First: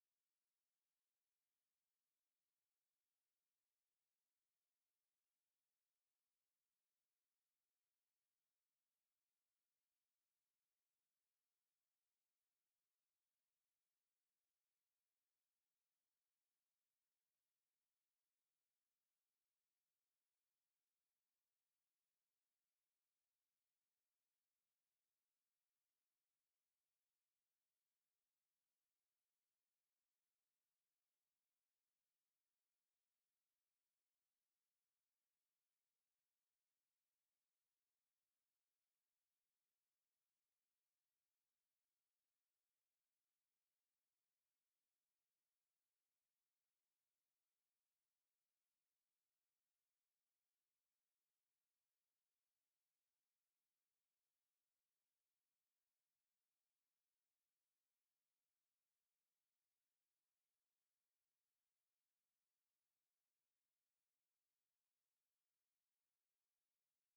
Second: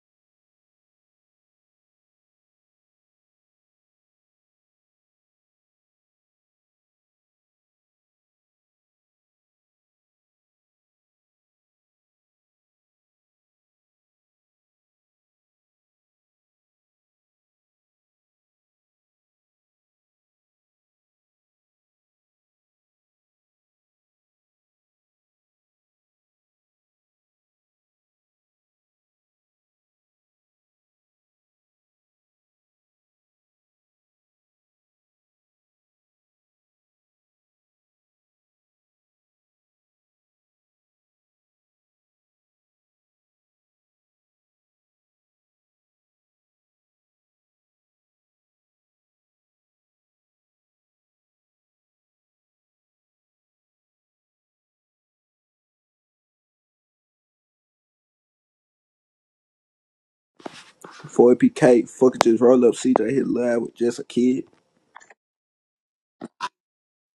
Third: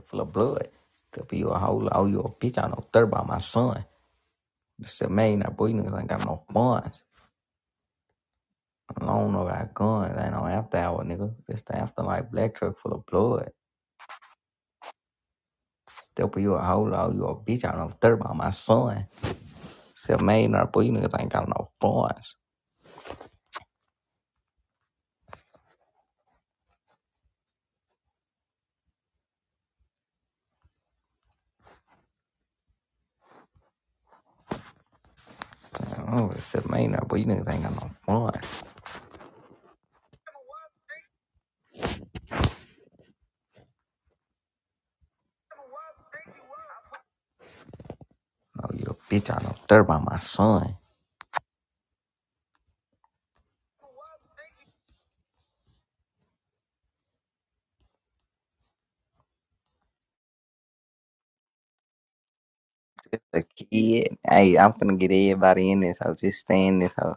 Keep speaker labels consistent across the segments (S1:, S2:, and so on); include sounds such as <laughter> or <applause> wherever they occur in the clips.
S1: full of blood. Could be you a whole, oh, you a bitch. I know third by my son. I said, man, that boy niggas ain't got no funds. I don't know about guns. Ain't no after hour, nigga. This the afterlife black truck full of blood. Step you a whole, oh, you a bitch. I know third by my son. Said, man, that boy you niggas ain't got no funds. Oh, said, man, that boy you niggas ain't got no funds. Oh, you a bitch. I know third by my son.
S2: Before it became fucking just roll up CJ
S1: Just
S2: hit
S1: a
S2: live with just a
S1: kid.
S2: kid.
S1: Hey, I'm finna get everybody in this. So just stay in this. So,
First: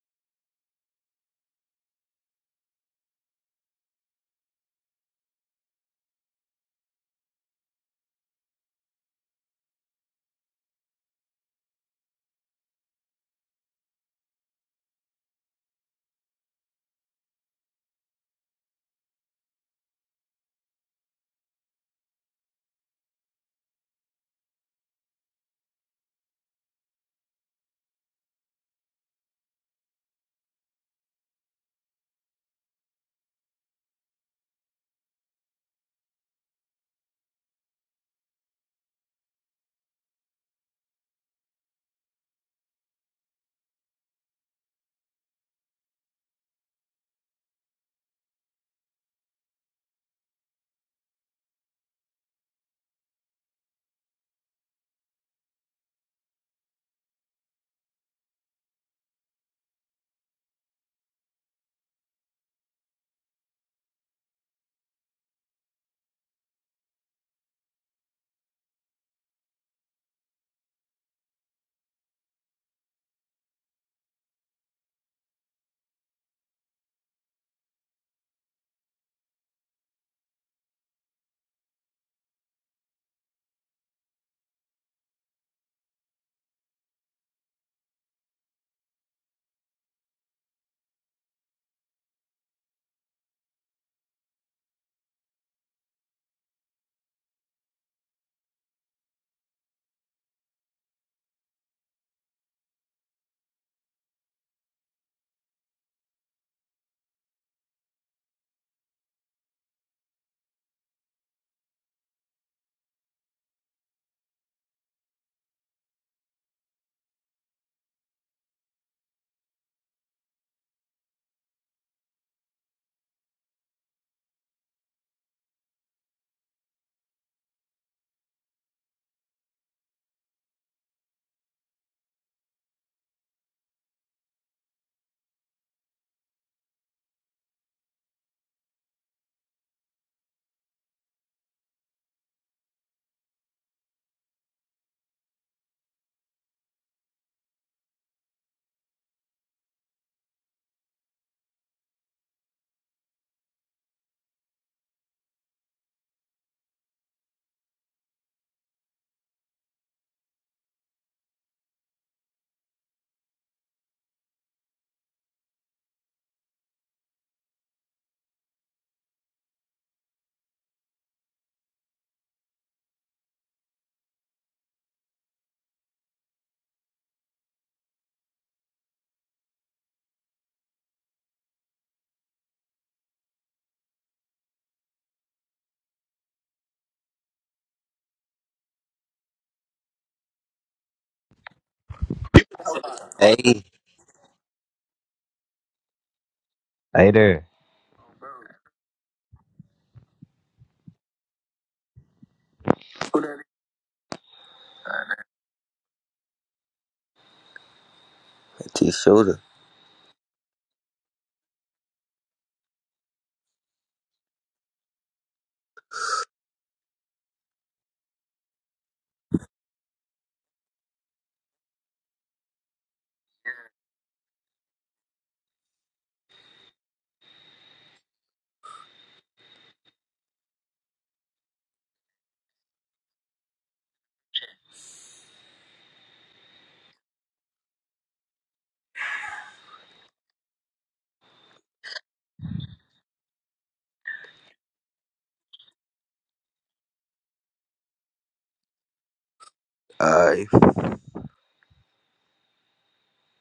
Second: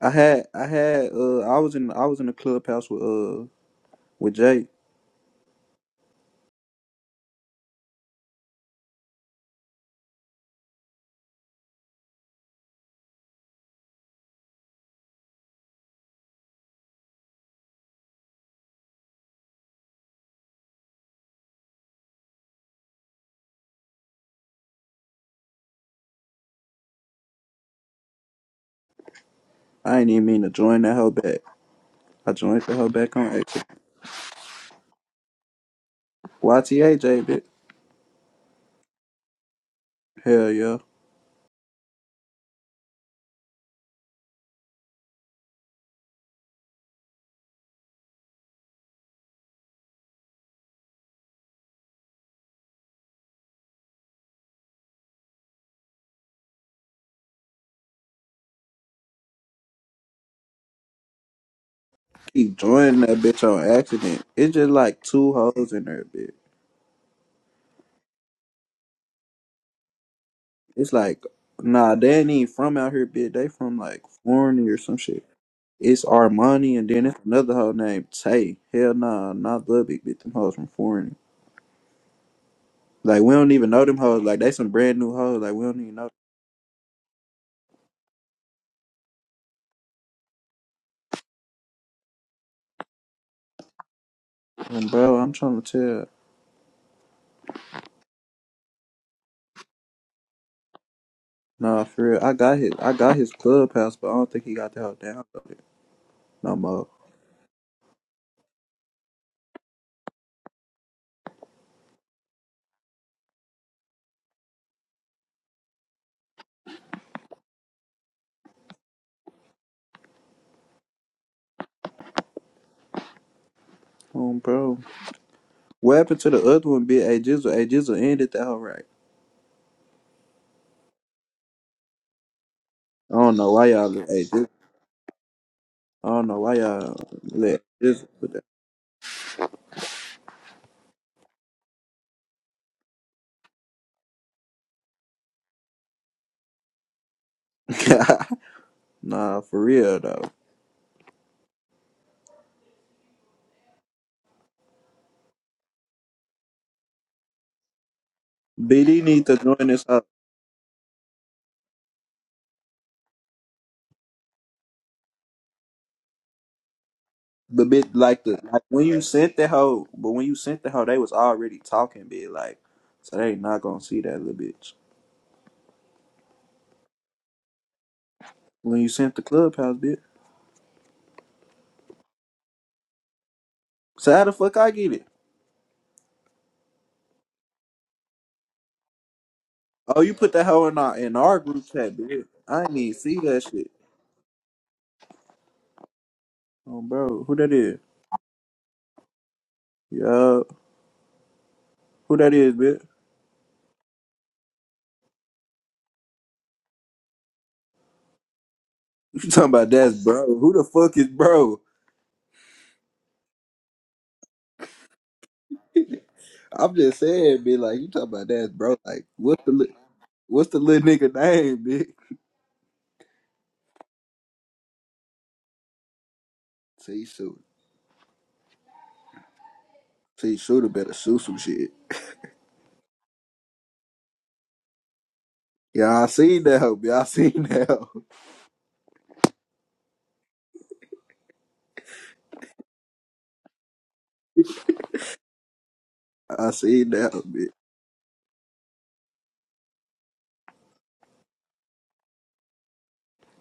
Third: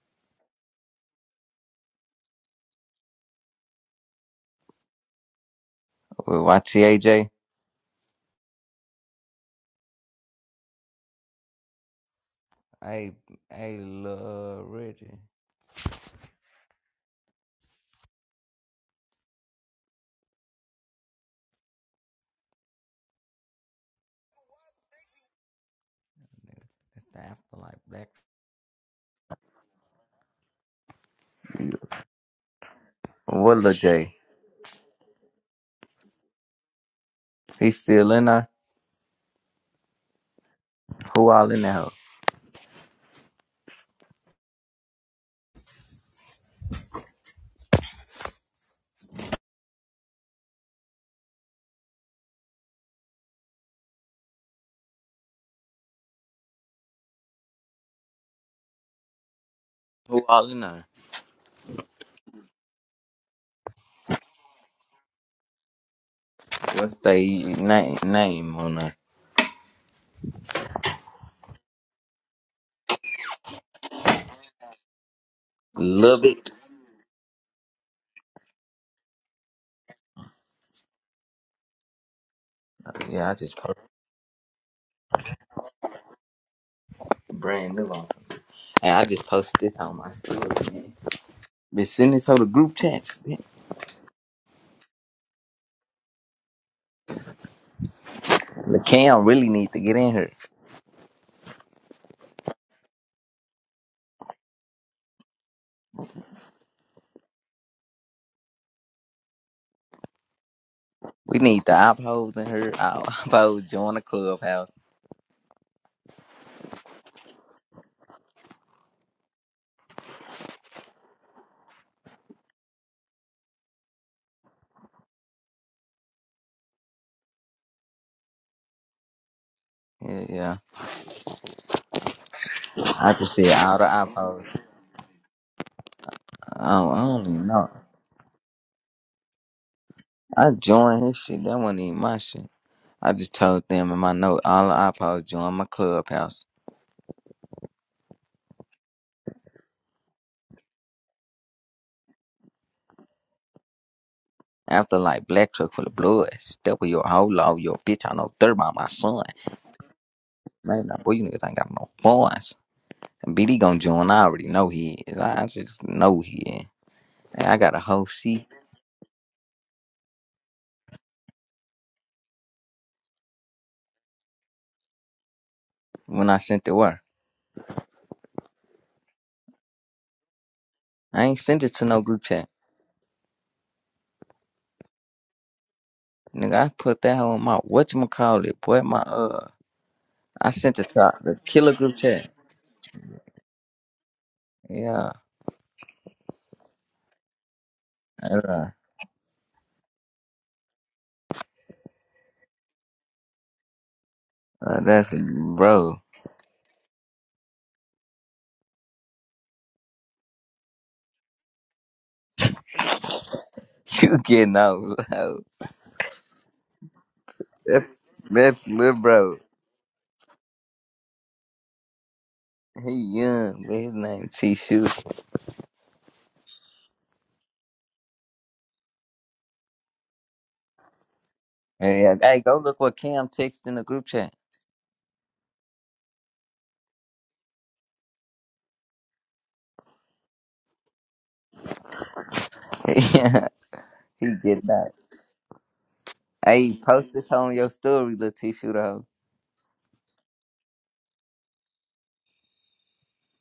S2: I had I had uh I was in I was in the clubhouse with uh with Jay.
S1: watch CAJ. Hey, hey, little Reggie. That's the afterlife black.
S2: I ain't even mean to join that hoe back. I joined the hoe back on
S1: What
S2: accident.
S1: Lil J?
S2: YTA Jay bitch.
S1: He still in there?
S2: Hell yeah.
S1: Who all in there? hoe? Who all in there?
S2: Keep joining that bitch on accident. It's just like two hoes in there, bitch.
S1: What's they name name on there?
S2: It's like nah, they ain't even from out here, bitch. They from like Florida or some shit. It's
S1: Love it.
S2: Armani and then it's another hoe named Tay. Hell nah, not Lubbock, bitch. Them hoes from Florida. Like
S1: Yeah,
S2: we
S1: I
S2: don't
S1: just
S2: even
S1: posted
S2: know them hoes. Like they some brand new hoes. Like we don't even know.
S1: brand new on some. Hey, I just posted this on my story, man. Been sending this to the group chats. man.
S2: Them. And bro, I'm trying to tell.
S1: The cam really need to get in here.
S2: Nah, for real. I got his. I got his clubhouse, but I don't think he got the hoe down no more.
S1: We need the opos in here. All opos <laughs> join the clubhouse.
S2: Um, bro. What happened to the other one? bitch? A Jizzle. A Jizzle ended that hoe right.
S1: Yeah, yeah. I
S2: I
S1: just
S2: don't
S1: said
S2: know why
S1: all the
S2: y'all let A
S1: opos.
S2: Jizzle. I don't know why
S1: I don't,
S2: y'all
S1: I don't even
S2: let
S1: know.
S2: Jizzle put
S1: I joined his shit. That wasn't even my shit. I just told them in my note, all the iPods joined my clubhouse.
S2: that. <laughs> nah, for real though.
S1: After like black truck full of blood, step with your whole law, your bitch. I know third about my
S2: BD
S1: son.
S2: need to join this up.
S1: Man, now, boy, you niggas ain't got no voice. And BD gonna join. I already know he is. I, I just know he is. And I
S2: But
S1: got a
S2: bitch
S1: whole
S2: like the
S1: seat
S2: like when you sent the hoe, but when you sent the hoe, they was already talking, bitch. like. So they not gonna see that little bitch.
S1: when I sent it where.
S2: When you sent the clubhouse, bitch.
S1: I ain't sent it to no group chat.
S2: So how the fuck I get it?
S1: Nigga, I put that on my whatchamacallit, boy, my uh
S2: Oh, you put that
S1: I
S2: hoe in
S1: sent it
S2: our
S1: to
S2: in our
S1: the
S2: group
S1: killer group
S2: chat, bitch.
S1: chat.
S2: I ain't even see that
S3: Hey,
S2: shit.
S1: Yeah.
S2: Oh,
S3: Hey
S2: bro, who
S3: there.
S2: that is?
S1: Uh,
S2: Yo, who that is, bitch? <laughs>
S1: uh, that's bro.
S3: T
S2: You
S3: Shooter.
S2: talking about that's bro? Who the fuck is bro?
S1: <laughs> You getting old, low.
S2: I'm just saying, bitch. Like
S1: That,
S2: you talking about that's
S1: That's
S2: bro?
S1: little
S2: Like
S1: bro.
S2: what's the li- what's the little nigga name, <laughs> bitch?
S1: He young, but his name T Shoot.
S2: T shooter, T shooter better shoot some shit.
S1: Hey, hey, go look what Cam texted in the group chat.
S2: Yeah, I seen that hoe, bitch. I seen <laughs> that hoe.
S1: <laughs> yeah, he getting out.
S2: I
S1: Hey,
S2: seen
S1: post
S2: that hoe,
S1: this
S2: bitch.
S1: on your story, little T Shooter.
S3: All right.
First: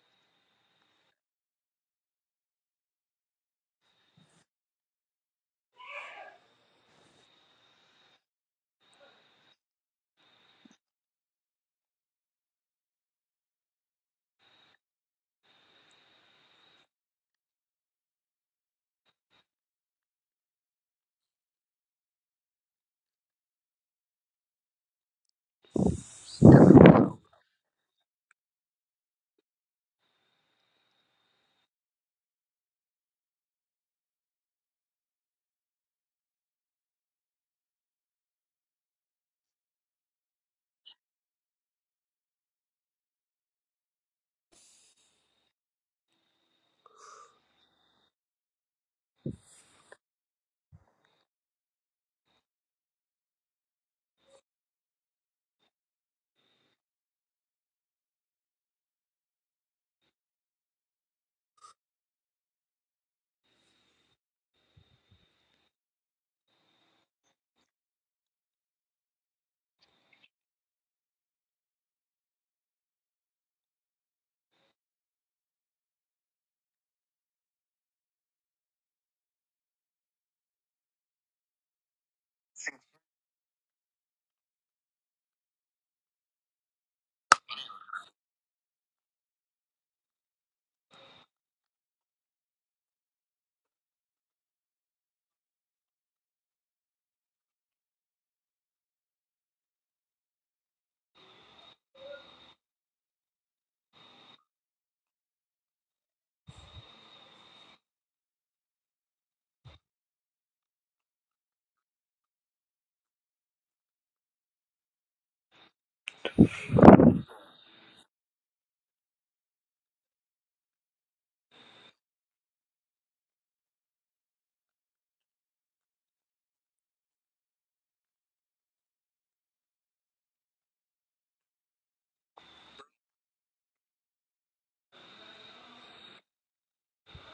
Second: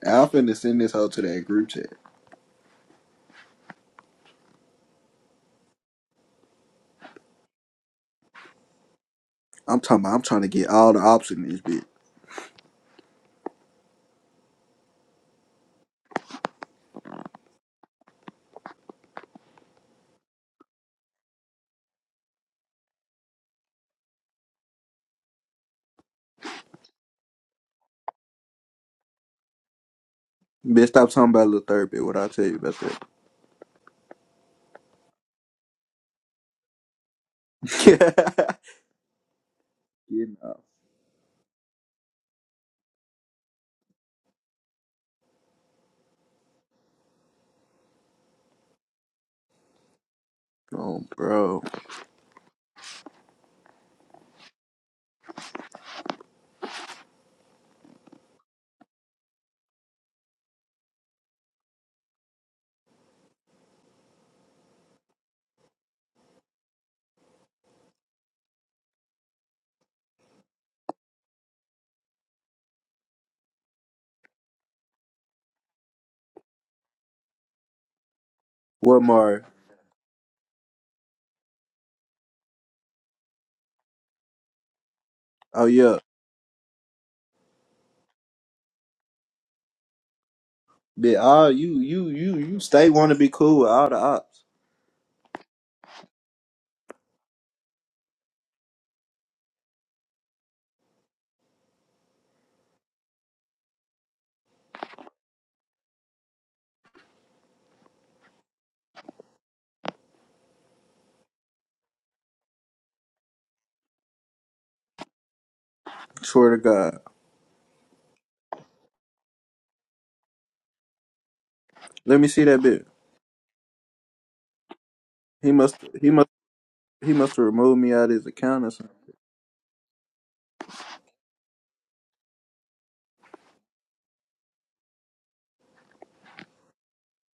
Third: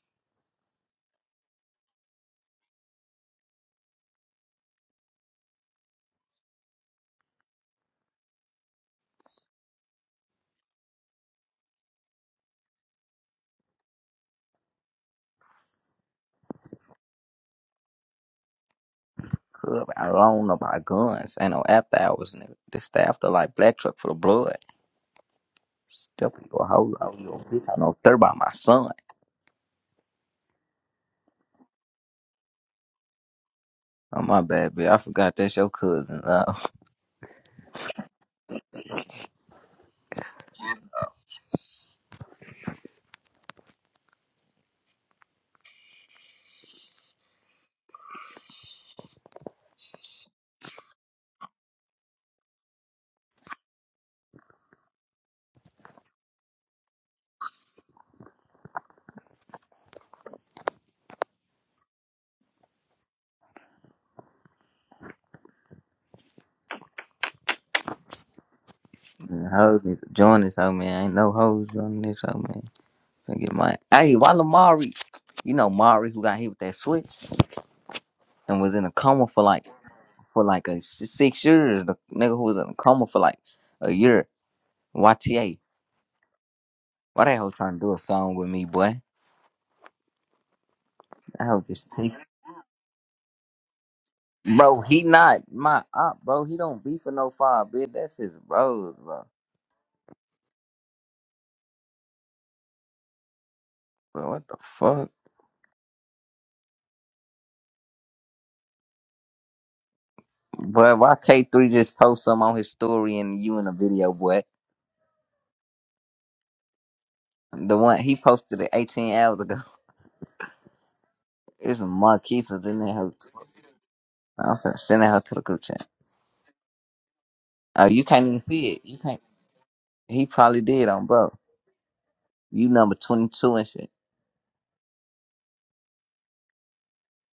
S2: I'm finna send this hoe to that group chat. I'm talking about I'm trying to get all the ops in this bitch.
S1: Club, I don't know about guns. Ain't no after hours, nigga. This the after like black truck for the blood. Step in your hole, out your bitch. I know third by my son.
S2: Bitch, stop talking about little therapy. What I tell you about
S1: Oh my bad, bitch. I forgot that's your cousin. Oh,
S2: that? <laughs> you know. Oh, bro.
S1: <laughs> man, hoes need to join this hoe, man. Ain't no hoes joining this hoe, man. I get my hey, why Lamari? You know Mari who got hit with that switch and was in a
S2: What
S1: coma for
S2: more?
S1: like for like a s- six years. The nigga who was in a coma for like a year. YTA.
S2: Oh yeah.
S1: Why that hoe trying to do a song with me, boy?
S2: Bitch,
S1: That
S2: all
S1: hoe
S2: you
S1: just
S2: you
S1: take
S2: you you stay want to be cool with all the ops.
S1: Bro, he not my op, bro. He don't be for no five bitch. That's his bros, bro. Bro, what the fuck? But why K3 just post some on his story and you in a video, boy?
S2: Swear to God.
S1: The one he posted it 18 hours ago. <laughs> It's
S2: Let me see
S1: Marquise
S2: that
S1: in
S2: bitch.
S1: there. I'm finna send that her to the
S2: He
S1: group
S2: must
S1: chat.
S2: he must he must have removed
S1: Oh,
S2: me
S1: you
S2: out of
S1: can't
S2: his
S1: even
S2: account or
S1: see it.
S2: something.
S1: You can't. He probably did on bro. You number twenty two and shit.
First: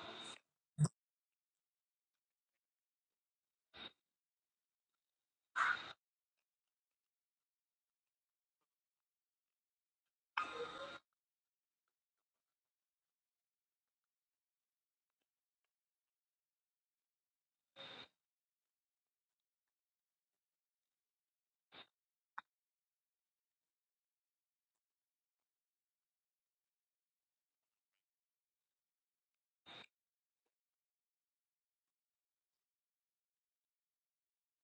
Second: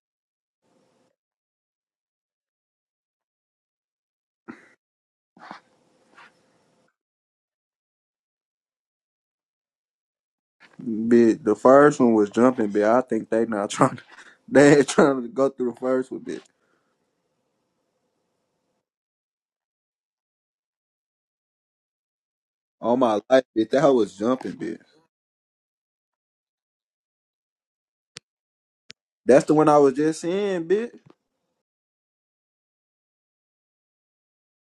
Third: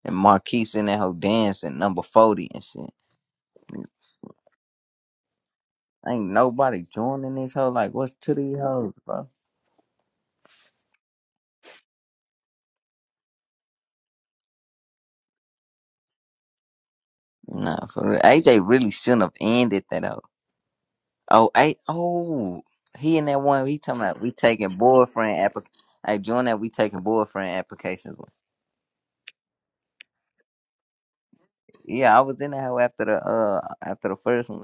S1: And Marquise in that whole dancing number forty and shit. Ain't nobody joining this hoe. Like, what's to these hoes, bro?
S2: Bitch, the first one was jumping. Bitch, I think they not trying. To, <laughs> they ain't trying to go through the first one, bitch.
S1: Nah, for real. AJ really shouldn't have ended that hoe. Oh, I, oh,
S2: All
S1: he
S2: my
S1: in that
S2: life,
S1: one.
S2: bitch,
S1: He
S2: that hoe
S1: talking
S2: was
S1: about we
S2: jumping,
S1: taking
S2: bitch.
S1: boyfriend application. Hey, join that we taking boyfriend applications.
S2: That's the one I was just seeing, bitch.
S1: Yeah, I was in that hoe after the uh after the first one.